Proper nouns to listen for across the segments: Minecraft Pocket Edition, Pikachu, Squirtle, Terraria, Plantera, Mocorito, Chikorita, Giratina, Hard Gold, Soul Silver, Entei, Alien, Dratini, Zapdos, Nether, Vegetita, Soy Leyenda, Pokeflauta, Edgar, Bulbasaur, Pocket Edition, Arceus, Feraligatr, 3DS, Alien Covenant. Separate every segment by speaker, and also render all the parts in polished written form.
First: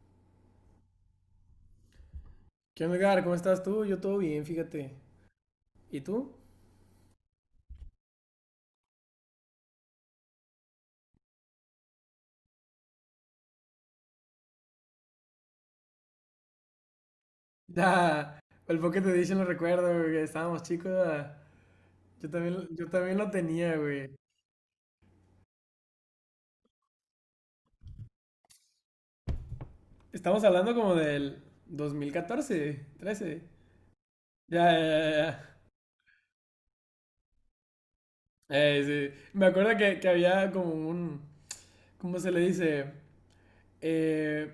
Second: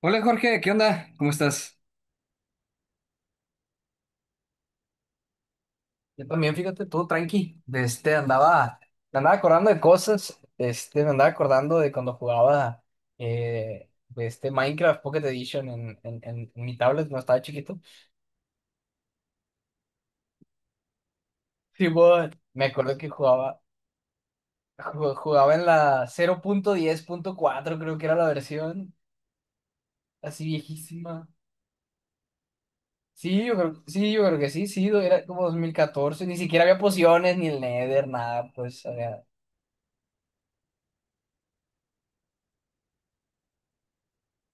Speaker 1: Hola Jorge, ¿qué onda? ¿Cómo estás?
Speaker 2: ¿Qué onda, Edgar? ¿Cómo estás tú? Yo todo bien, fíjate. ¿Y
Speaker 1: Yo
Speaker 2: tú?
Speaker 1: también, fíjate, todo tranqui, andaba, me andaba acordando de cosas, me andaba acordando de cuando jugaba de este Minecraft Pocket Edition en mi tablet cuando estaba chiquito.
Speaker 2: Ya, el Pocket Edition lo recuerdo, güey, que estábamos chicos.
Speaker 1: Sí, bueno.
Speaker 2: Yo
Speaker 1: Me
Speaker 2: también, yo
Speaker 1: acuerdo que
Speaker 2: también lo
Speaker 1: jugaba,
Speaker 2: tenía, güey.
Speaker 1: ju- jugaba en la cero punto diez punto cuatro, creo que era la versión, así
Speaker 2: Estamos hablando como
Speaker 1: viejísima.
Speaker 2: del 2014, 13.
Speaker 1: Sí, yo creo que sí,
Speaker 2: Ya, ya,
Speaker 1: sí,
Speaker 2: ya,
Speaker 1: era como dos
Speaker 2: ya.
Speaker 1: mil catorce, ni siquiera había pociones, ni el Nether, nada, pues.
Speaker 2: Sí. Me acuerdo que había como un, ¿cómo se le dice? Eh,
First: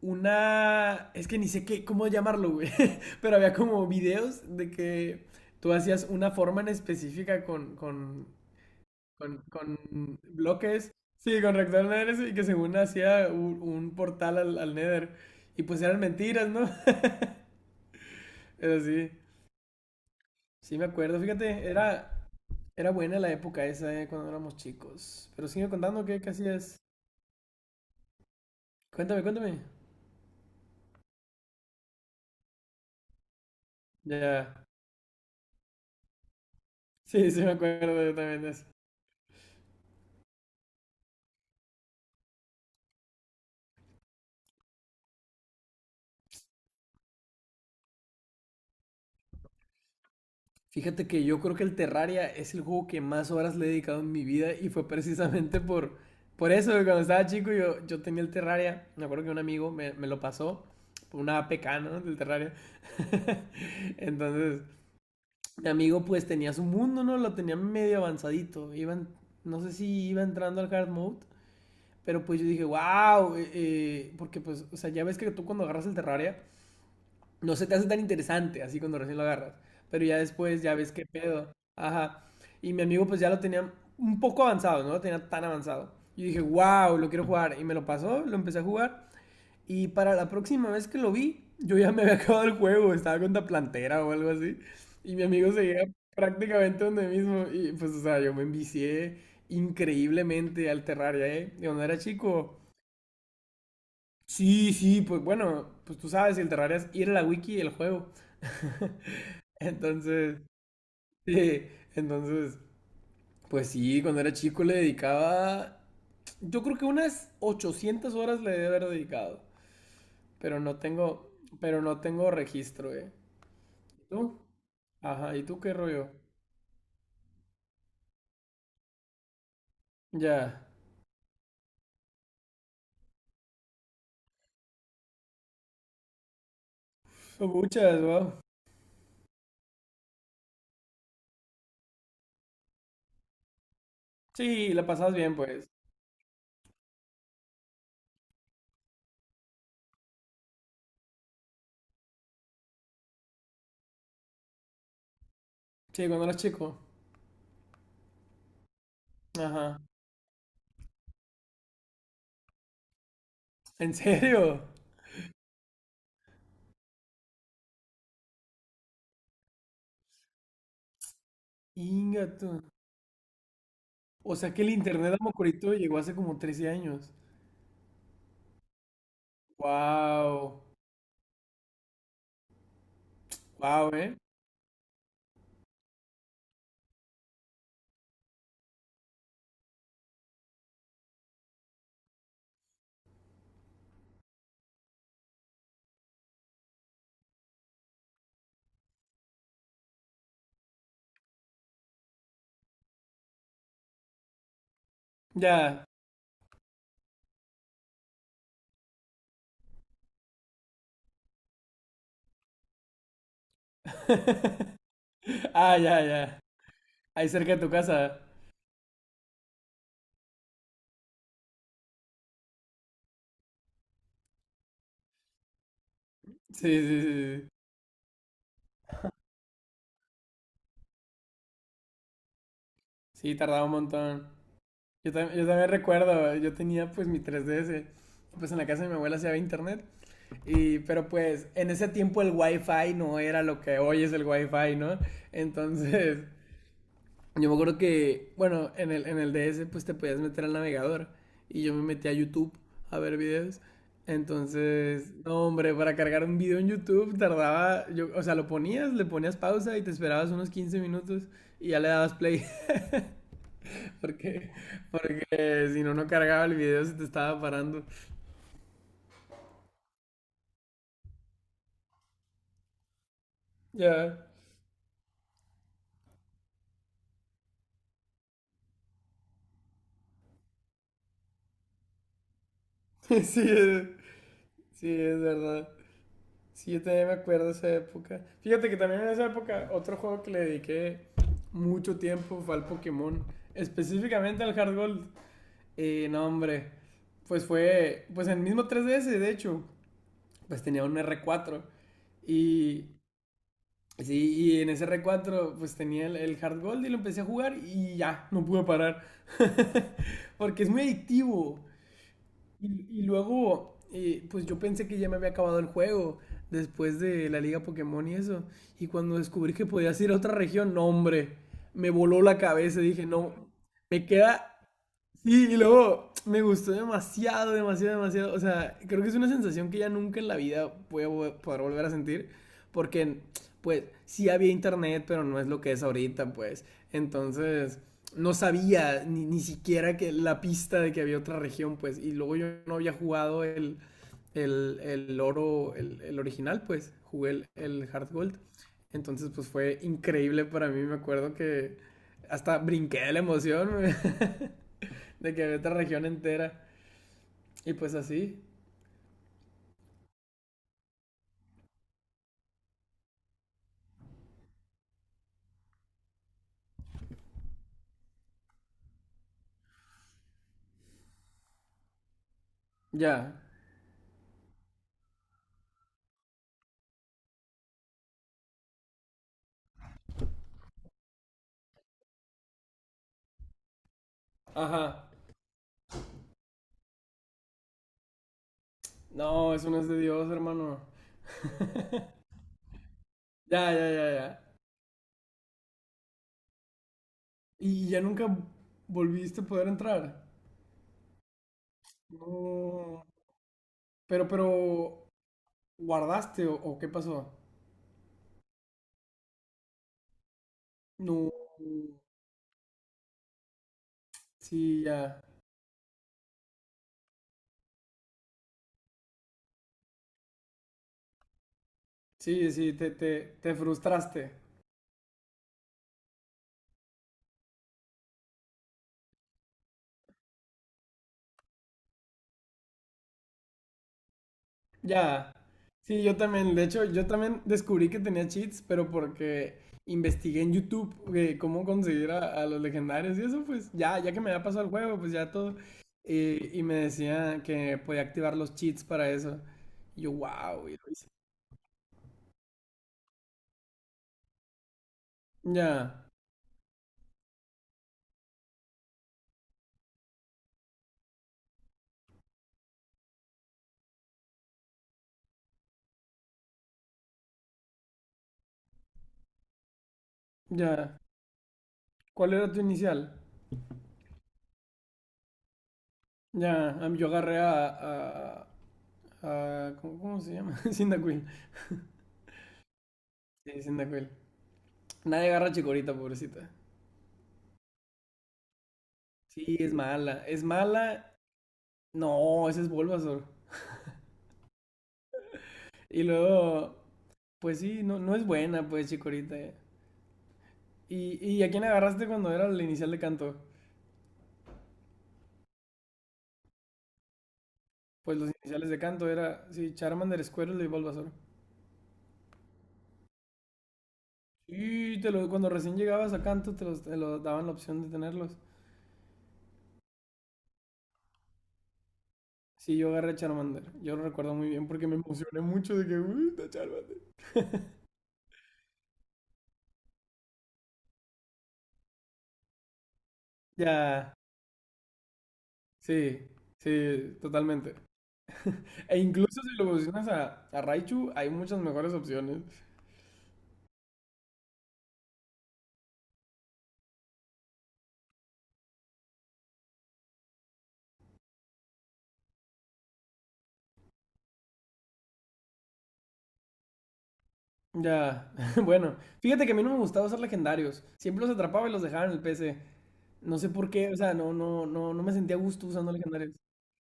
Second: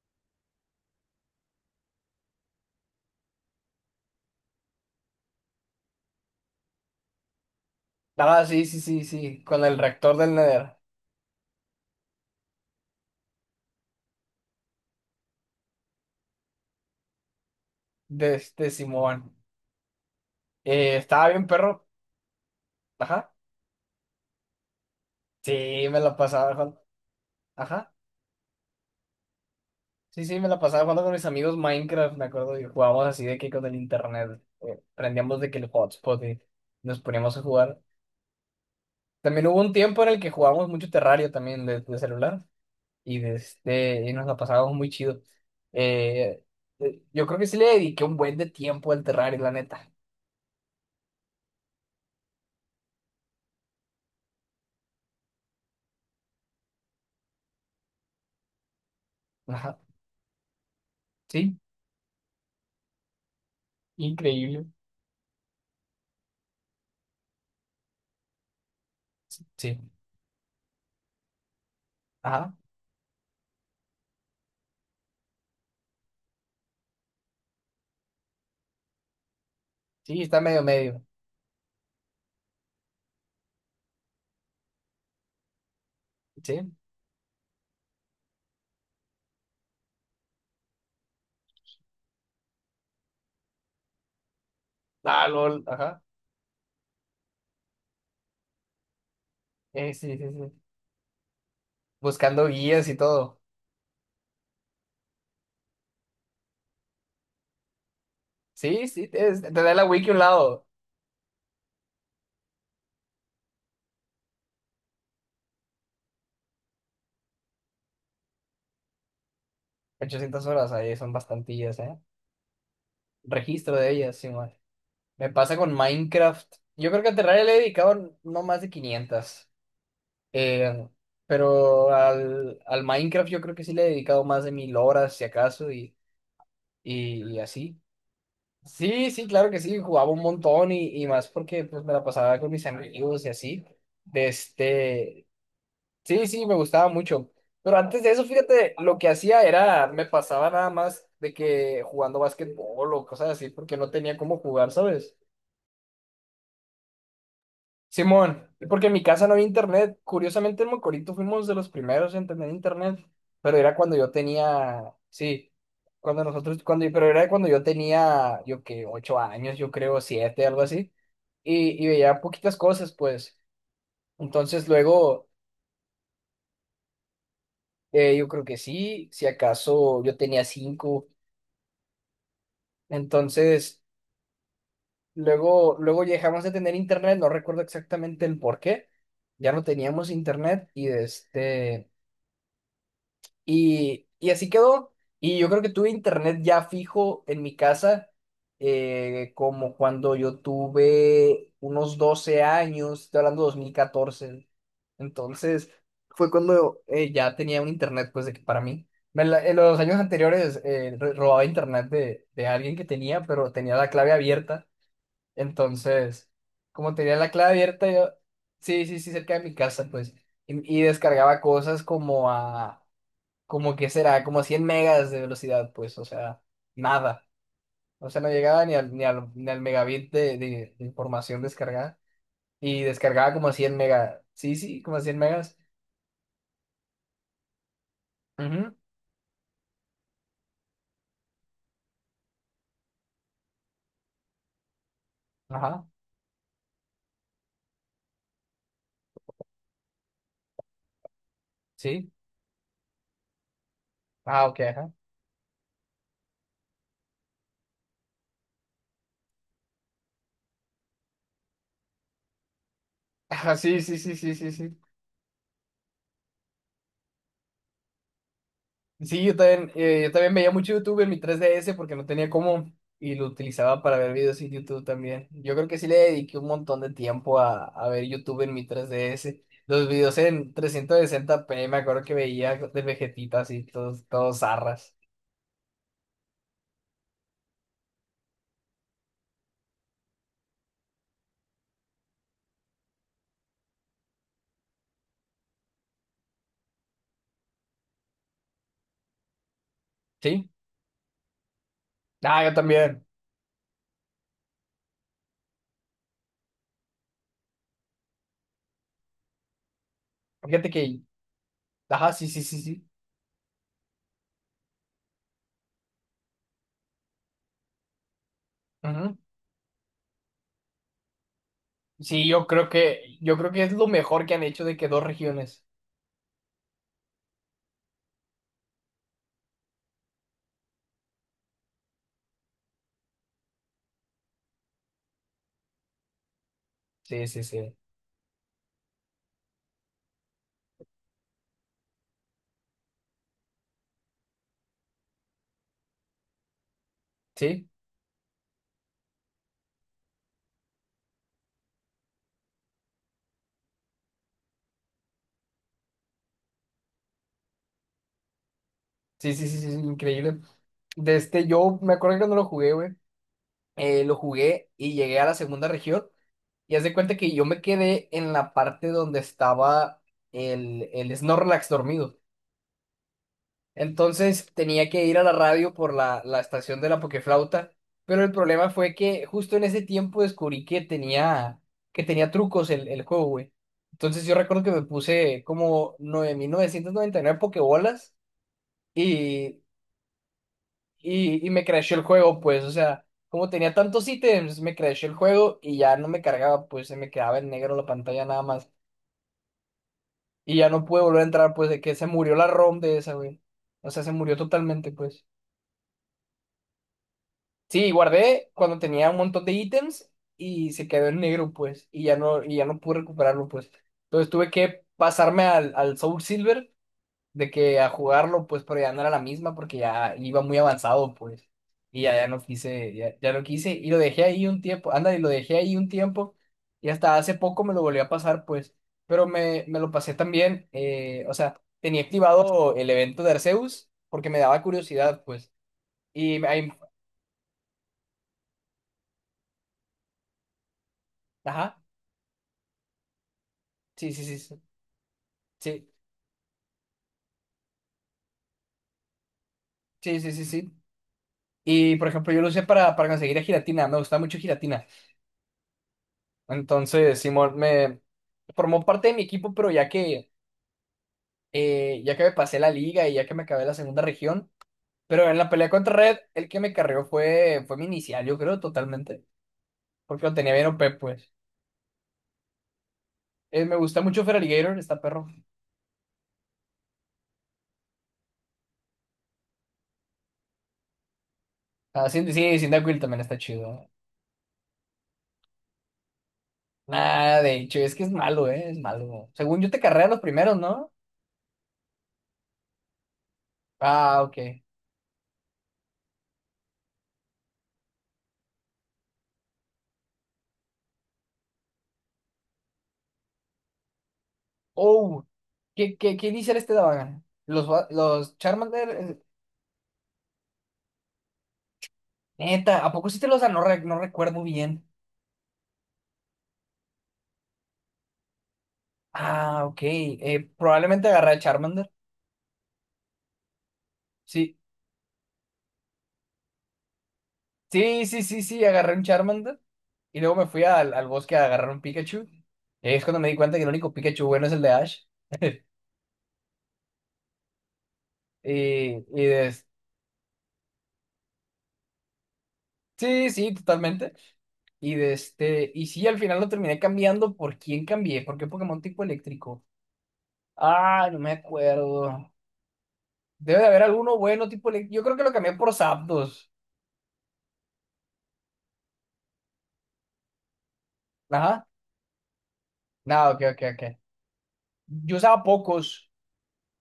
Speaker 2: una, es que ni sé qué, cómo llamarlo, güey. Pero había como videos de que tú hacías una forma en específica con
Speaker 1: Ah, sí, sí, sí,
Speaker 2: Con,
Speaker 1: sí, con el reactor
Speaker 2: con
Speaker 1: del Nether,
Speaker 2: bloques. Sí, con rector nether y que según hacía un portal al Nether. Y pues eran mentiras, ¿no?
Speaker 1: de este
Speaker 2: Pero sí,
Speaker 1: Simón.
Speaker 2: sí me acuerdo.
Speaker 1: Estaba bien,
Speaker 2: Fíjate,
Speaker 1: perro.
Speaker 2: era buena la
Speaker 1: Ajá.
Speaker 2: época esa, cuando éramos chicos. Pero
Speaker 1: Sí,
Speaker 2: sigue
Speaker 1: me
Speaker 2: contando
Speaker 1: la
Speaker 2: qué
Speaker 1: pasaba
Speaker 2: hacías.
Speaker 1: jugando. Ajá.
Speaker 2: Cuéntame, cuéntame.
Speaker 1: Sí, sí, me la pasaba jugando con mis amigos Minecraft, me acuerdo, y jugábamos así de que con el internet.
Speaker 2: Ya.
Speaker 1: Prendíamos de que el hotspot y nos
Speaker 2: Sí,
Speaker 1: poníamos a
Speaker 2: sí me
Speaker 1: jugar.
Speaker 2: acuerdo yo también de
Speaker 1: También hubo un tiempo en el que jugábamos mucho Terrario también de celular y nos la pasábamos muy chido. Eh, yo creo que sí le dediqué un buen de tiempo al Terrario, la neta.
Speaker 2: Fíjate que yo creo que el Terraria es el juego que más horas le he dedicado en mi vida y fue precisamente por eso, que cuando estaba chico yo tenía el Terraria, me acuerdo que un amigo
Speaker 1: Ajá.
Speaker 2: me lo pasó, por una
Speaker 1: Sí,
Speaker 2: APK, ¿no? Del Terraria. Entonces,
Speaker 1: increíble.
Speaker 2: mi amigo pues tenía su mundo, ¿no? Lo tenía medio avanzadito, iban, no sé
Speaker 1: Sí.
Speaker 2: si iba entrando al hard mode, pero pues yo
Speaker 1: Ajá,
Speaker 2: dije, wow, porque pues, o sea, ya ves que tú cuando agarras el Terraria no se te hace tan interesante así cuando recién lo agarras, pero ya
Speaker 1: sí, está
Speaker 2: después
Speaker 1: medio
Speaker 2: ya ves
Speaker 1: medio,
Speaker 2: qué pedo. Ajá. Y mi amigo pues ya lo tenía un poco avanzado, no lo tenía tan avanzado. Y dije,
Speaker 1: sí.
Speaker 2: wow, lo quiero jugar. Y me lo pasó, lo empecé a jugar. Y para la próxima vez que lo vi, yo ya me había acabado el juego, estaba con la plantera o algo así. Y mi
Speaker 1: Ah,
Speaker 2: amigo
Speaker 1: lol,
Speaker 2: seguía
Speaker 1: ajá.
Speaker 2: prácticamente donde mismo. Y pues, o sea, yo me envicié
Speaker 1: Sí, sí, sí.
Speaker 2: increíblemente al Terraria, ¿eh? De cuando era
Speaker 1: Buscando
Speaker 2: chico.
Speaker 1: guías y todo.
Speaker 2: Sí, sí, pues bueno, pues tú sabes, el Terraria es ir a la wiki del juego.
Speaker 1: Sí, sí, te da la wiki a un
Speaker 2: Entonces,
Speaker 1: lado.
Speaker 2: sí, entonces, pues sí, cuando era chico le dedicaba, yo creo que unas 800 horas le debe haber dedicado,
Speaker 1: ochocientas
Speaker 2: pero
Speaker 1: horas
Speaker 2: no
Speaker 1: ahí son
Speaker 2: tengo,
Speaker 1: bastantillas,
Speaker 2: pero
Speaker 1: ¿eh?
Speaker 2: no tengo registro, ¿eh?
Speaker 1: Registro de ellas, sí,
Speaker 2: ¿Tú?
Speaker 1: man. Me
Speaker 2: Ajá, ¿y
Speaker 1: pasa
Speaker 2: tú
Speaker 1: con
Speaker 2: qué rollo?
Speaker 1: Minecraft. Yo creo que a Terraria le he dedicado no más de 500.
Speaker 2: Ya,
Speaker 1: Eh, pero al Minecraft yo creo que sí le he dedicado más de 1000 horas, si acaso, y, y, y
Speaker 2: son
Speaker 1: así.
Speaker 2: muchas, wow.
Speaker 1: Sí, sí, claro que sí, jugaba un montón y más porque pues me la pasaba con mis amigos y así. De
Speaker 2: Sí, la pasabas
Speaker 1: este,
Speaker 2: bien, pues.
Speaker 1: sí, sí, me gustaba mucho. Pero antes de eso, fíjate, lo que hacía era, me pasaba nada más de que jugando básquetbol o cosas así, porque no tenía cómo jugar, ¿sabes?
Speaker 2: Sí, cuando eras chico.
Speaker 1: Simón, porque en mi casa no había
Speaker 2: Ajá.
Speaker 1: internet. Curiosamente en Mocorito fuimos de los primeros en tener internet, pero era
Speaker 2: ¿En
Speaker 1: cuando yo
Speaker 2: serio?
Speaker 1: tenía, sí, cuando nosotros, cuando, pero era cuando yo tenía, yo que 8 años, yo creo, 7, algo así, y veía
Speaker 2: Inga tú.
Speaker 1: poquitas cosas, pues.
Speaker 2: O sea que
Speaker 1: Entonces
Speaker 2: el internet a
Speaker 1: luego,
Speaker 2: Mocorito llegó hace como 13 años.
Speaker 1: yo creo que sí, si acaso yo tenía
Speaker 2: Wow.
Speaker 1: 5, entonces
Speaker 2: Wow, ¿eh?
Speaker 1: luego dejamos de tener internet, no recuerdo exactamente el por qué, ya no teníamos internet Y así quedó. Y yo creo que tuve internet ya fijo en mi casa, como cuando yo tuve unos 12 años, estoy hablando de 2014. Entonces,
Speaker 2: Ya.
Speaker 1: fue cuando ya tenía un internet, pues, de que para mí. En los años anteriores robaba internet de alguien que tenía, pero tenía la clave abierta.
Speaker 2: Ya, ya.
Speaker 1: Entonces, como tenía
Speaker 2: Ahí
Speaker 1: la clave
Speaker 2: cerca de tu
Speaker 1: abierta, yo,
Speaker 2: casa.
Speaker 1: sí, sí, sí, cerca de mi casa, pues, y descargaba cosas como a como que será, como 100 megas de velocidad, pues, o sea,
Speaker 2: Sí, sí,
Speaker 1: nada.
Speaker 2: sí.
Speaker 1: O sea, no llegaba ni al megabit de información descargada. Y descargaba
Speaker 2: Sí,
Speaker 1: como
Speaker 2: tardaba un
Speaker 1: 100 megas.
Speaker 2: montón.
Speaker 1: Sí, sí, como
Speaker 2: Yo,
Speaker 1: 100
Speaker 2: yo
Speaker 1: megas.
Speaker 2: también recuerdo, yo tenía pues mi 3DS. Pues en la
Speaker 1: Ujú.
Speaker 2: casa de mi abuela se había internet. Y, pero pues en ese tiempo el wifi no era lo que hoy es el wifi, ¿no?
Speaker 1: Ajá,
Speaker 2: Entonces, yo me acuerdo que, bueno, en el DS pues te podías meter al navegador y yo me metí
Speaker 1: sí.
Speaker 2: a YouTube a ver videos.
Speaker 1: Ah, ok, ajá.
Speaker 2: Entonces, no, hombre, para cargar un video en YouTube tardaba, yo, o sea, lo ponías, le ponías pausa y te esperabas unos 15 minutos y ya le dabas play
Speaker 1: Ajá, sí, sí, sí, sí, sí,
Speaker 2: porque,
Speaker 1: sí.
Speaker 2: porque si no, no cargaba el video, se te estaba parando.
Speaker 1: Sí, yo también veía mucho YouTube en mi 3DS porque no tenía cómo y lo utilizaba para ver
Speaker 2: Ya,
Speaker 1: videos en YouTube también. Yo creo que sí le dediqué un montón de tiempo a, ver YouTube en mi tres D S. Los videos en 360p me acuerdo que veía de
Speaker 2: sí,
Speaker 1: Vegetita así,
Speaker 2: es-
Speaker 1: todos, todos
Speaker 2: sí,
Speaker 1: zarras.
Speaker 2: es verdad. Sí, yo también me acuerdo de esa época. Fíjate que también en esa época otro juego que le dediqué mucho tiempo fue al Pokémon. Específicamente al Hard Gold. No, hombre. Pues fue, pues en el mismo 3DS, de hecho,
Speaker 1: ¿Sí?
Speaker 2: pues tenía un R4.
Speaker 1: Ah, yo
Speaker 2: Y,
Speaker 1: también.
Speaker 2: sí, y en ese R4 pues tenía el Hard Gold y lo empecé a jugar y ya, no pude parar. Porque
Speaker 1: Fíjate
Speaker 2: es muy
Speaker 1: que,
Speaker 2: adictivo.
Speaker 1: ajá, sí, sí, sí,
Speaker 2: Y,
Speaker 1: sí.
Speaker 2: y luego, pues yo pensé que ya me había acabado el juego después de la liga Pokémon y eso. Y
Speaker 1: Ujú.
Speaker 2: cuando descubrí que podías ir a otra región, no, hombre, me voló
Speaker 1: Sí,
Speaker 2: la
Speaker 1: yo creo
Speaker 2: cabeza. Dije,
Speaker 1: que,
Speaker 2: no,
Speaker 1: yo creo que es lo
Speaker 2: me
Speaker 1: mejor que han
Speaker 2: queda.
Speaker 1: hecho de que dos
Speaker 2: Sí, y
Speaker 1: regiones.
Speaker 2: luego me gustó demasiado, demasiado, demasiado. O sea, creo que es una sensación que ya nunca en la vida voy a poder volver a sentir. Porque, pues, sí había internet, pero no es lo que es ahorita, pues.
Speaker 1: Sí, sí, sí.
Speaker 2: Entonces, no sabía ni siquiera que la pista de que había otra región, pues. Y luego yo no había jugado el oro, el original, pues. Jugué
Speaker 1: Sí,
Speaker 2: el Hard Gold. Entonces, pues fue increíble para mí. Me acuerdo que hasta brinqué de la emoción. De que había otra región entera. Y pues así.
Speaker 1: sí, sí, sí, sí, increíble. Yo me acuerdo que cuando lo jugué, güey. Lo jugué y llegué a la segunda región. Y haz de cuenta que yo me quedé en la parte donde estaba el Snorlax dormido.
Speaker 2: Ya.
Speaker 1: Entonces tenía que ir a la radio por la estación de la Pokeflauta. Pero el problema fue que justo en ese tiempo descubrí que tenía trucos el juego, güey. Entonces yo recuerdo que me
Speaker 2: Ajá.
Speaker 1: puse como 9999 Pokébolas
Speaker 2: No,
Speaker 1: y
Speaker 2: eso no es de Dios, hermano.
Speaker 1: y me crashó el juego, pues, o sea, como
Speaker 2: Ya,
Speaker 1: tenía
Speaker 2: ya,
Speaker 1: tantos
Speaker 2: ya, ya.
Speaker 1: ítems, me crashó el juego y ya no me cargaba, pues se me quedaba en negro la
Speaker 2: Y ya
Speaker 1: pantalla
Speaker 2: nunca
Speaker 1: nada más.
Speaker 2: volviste a poder entrar.
Speaker 1: Y ya no pude volver a entrar, pues, de que se murió la ROM de
Speaker 2: No.
Speaker 1: esa, güey. O sea, se
Speaker 2: Pero,
Speaker 1: murió
Speaker 2: pero.
Speaker 1: totalmente, pues.
Speaker 2: ¿Guardaste o qué pasó?
Speaker 1: Sí, guardé cuando tenía un montón de ítems y se quedó en
Speaker 2: No.
Speaker 1: negro, pues, y ya no pude recuperarlo, pues. Entonces tuve
Speaker 2: Sí,
Speaker 1: que
Speaker 2: ya.
Speaker 1: pasarme al Soul Silver de que a jugarlo, pues, pero ya no era la misma porque ya iba muy avanzado, pues. Y ya no
Speaker 2: Sí,
Speaker 1: quise, ya, ya no
Speaker 2: te
Speaker 1: quise, y lo dejé
Speaker 2: frustraste.
Speaker 1: ahí un tiempo, anda, y lo dejé ahí un tiempo, y hasta hace poco me lo volví a pasar, pues. Pero me lo pasé también, o sea, tenía activado el evento de Arceus porque me daba curiosidad,
Speaker 2: Ya.
Speaker 1: pues.
Speaker 2: Sí, yo
Speaker 1: Y me-
Speaker 2: también. De
Speaker 1: ahí,
Speaker 2: hecho, yo también descubrí que tenía cheats, pero porque investigué en YouTube cómo
Speaker 1: ajá,
Speaker 2: conseguir a los legendarios y eso, pues ya, ya
Speaker 1: sí,
Speaker 2: que
Speaker 1: sí,
Speaker 2: me
Speaker 1: sí,
Speaker 2: había
Speaker 1: sí,
Speaker 2: pasado el juego, pues ya todo.
Speaker 1: sí,
Speaker 2: Eh, y me decía que podía activar los cheats para eso. Y yo,
Speaker 1: sí, sí, sí.
Speaker 2: wow,
Speaker 1: Sí.
Speaker 2: y lo hice.
Speaker 1: Y por ejemplo, yo lo usé para conseguir a Giratina, me gusta mucho Giratina.
Speaker 2: Ya,
Speaker 1: Entonces, Simón me formó parte de mi equipo, pero ya que me pasé la liga y ya que me acabé la segunda región. Pero en la pelea contra Red, el que me carrió fue mi inicial, yo creo, totalmente. Porque lo tenía bien OP,
Speaker 2: ya.
Speaker 1: pues.
Speaker 2: ¿Cuál era tu inicial?
Speaker 1: Me gusta mucho Feraligatr, está perro.
Speaker 2: Ya, a mí yo agarré a ¿cómo, cómo se llama? Cyndaquil.
Speaker 1: Ah, sí, sí, Cyndaquil también está
Speaker 2: Sí,
Speaker 1: chido.
Speaker 2: Cyndaquil. Nadie agarra a Chikorita, pobrecita.
Speaker 1: Nada, de hecho, es que es malo, ¿eh? Es malo.
Speaker 2: Sí,
Speaker 1: Según yo
Speaker 2: es
Speaker 1: te carrea los
Speaker 2: mala. Es
Speaker 1: primeros, ¿no?
Speaker 2: mala. No, ese es Bulbasaur.
Speaker 1: Ah, ok.
Speaker 2: Y luego, pues sí, no, no es buena, pues, Chikorita. Y a quién agarraste cuando era la inicial de canto?
Speaker 1: Oh, ¿qué inicial daban? Los, va-
Speaker 2: Pues los
Speaker 1: los
Speaker 2: iniciales de
Speaker 1: Charmander,
Speaker 2: canto era, sí, Charmander, Squirtle y Bulbasaur.
Speaker 1: neta, ¿a poco sí te los dan? No, no recuerdo bien.
Speaker 2: Sí, te lo, cuando recién llegabas a canto te, los, te lo daban la opción de tenerlos.
Speaker 1: Ah, ok. Probablemente agarré a Charmander.
Speaker 2: Sí, yo agarré Charmander. Yo lo recuerdo muy
Speaker 1: Sí,
Speaker 2: bien porque me emocioné mucho de que, uy, está Charmander.
Speaker 1: sí, sí, sí, sí, agarré un Charmander y luego me fui al bosque a agarrar un Pikachu. Y ahí es cuando me di cuenta que el único
Speaker 2: Ya,
Speaker 1: Pikachu bueno es el de Ash.
Speaker 2: sí, sí, totalmente. E
Speaker 1: Y, y
Speaker 2: incluso
Speaker 1: de-
Speaker 2: si lo evolucionas a Raichu, hay muchas mejores opciones.
Speaker 1: sí, sí, totalmente. Y sí, al final lo terminé cambiando. ¿Por quién cambié? ¿Por qué Pokémon tipo eléctrico? Ah, no me acuerdo. Debe de haber alguno bueno tipo eléctrico. Yo creo que lo cambié por Zapdos.
Speaker 2: Ya, bueno, fíjate que a mí no me gustaba usar legendarios. Siempre los
Speaker 1: Ajá.
Speaker 2: atrapaba y los dejaba en el PC.
Speaker 1: No,
Speaker 2: No
Speaker 1: ok,
Speaker 2: sé
Speaker 1: ok,
Speaker 2: por
Speaker 1: ok.
Speaker 2: qué, o sea, no me
Speaker 1: Yo
Speaker 2: sentía a
Speaker 1: usaba
Speaker 2: gusto usando
Speaker 1: pocos.
Speaker 2: legendarios.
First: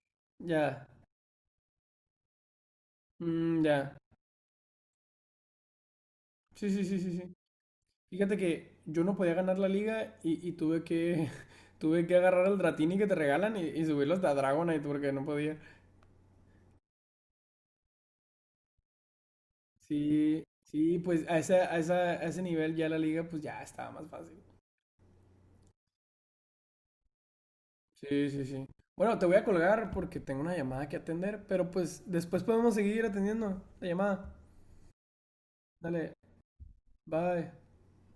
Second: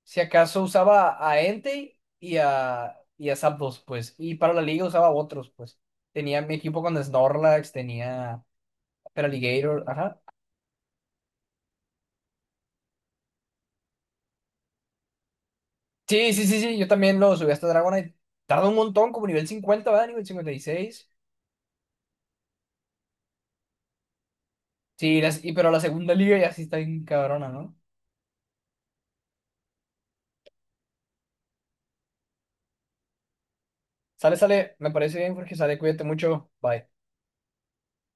Speaker 1: Si acaso
Speaker 2: Ya,
Speaker 1: usaba a Entei y a
Speaker 2: mm,
Speaker 1: Zapdos,
Speaker 2: ya.
Speaker 1: pues. Y para la liga usaba otros, pues. Tenía mi
Speaker 2: Sí,
Speaker 1: equipo
Speaker 2: sí, sí,
Speaker 1: con
Speaker 2: sí, sí.
Speaker 1: Snorlax,
Speaker 2: Fíjate
Speaker 1: tenía
Speaker 2: que yo no podía ganar la
Speaker 1: Peraligator,
Speaker 2: liga
Speaker 1: ajá.
Speaker 2: y tuve que, tuve que agarrar al Dratini que te regalan y subirlo hasta Dragonite porque no podía.
Speaker 1: Sí, sí, sí, sí, yo también lo subí hasta Dragonite. Tarda un montón, como nivel 50, ¿verdad? Nivel
Speaker 2: Sí,
Speaker 1: cincuenta y
Speaker 2: sí,
Speaker 1: seis
Speaker 2: pues a ese, a esa- a ese nivel ya la liga pues ya estaba más fácil.
Speaker 1: Sí, pero la segunda liga ya sí está bien cabrona, ¿no?
Speaker 2: Sí, sí, sí. Bueno, te voy a colgar porque tengo una llamada que atender, pero pues después podemos seguir atendiendo la llamada.
Speaker 1: Sale, sale, me parece bien, Jorge, sale, cuídate
Speaker 2: Dale,
Speaker 1: mucho, bye.
Speaker 2: bye.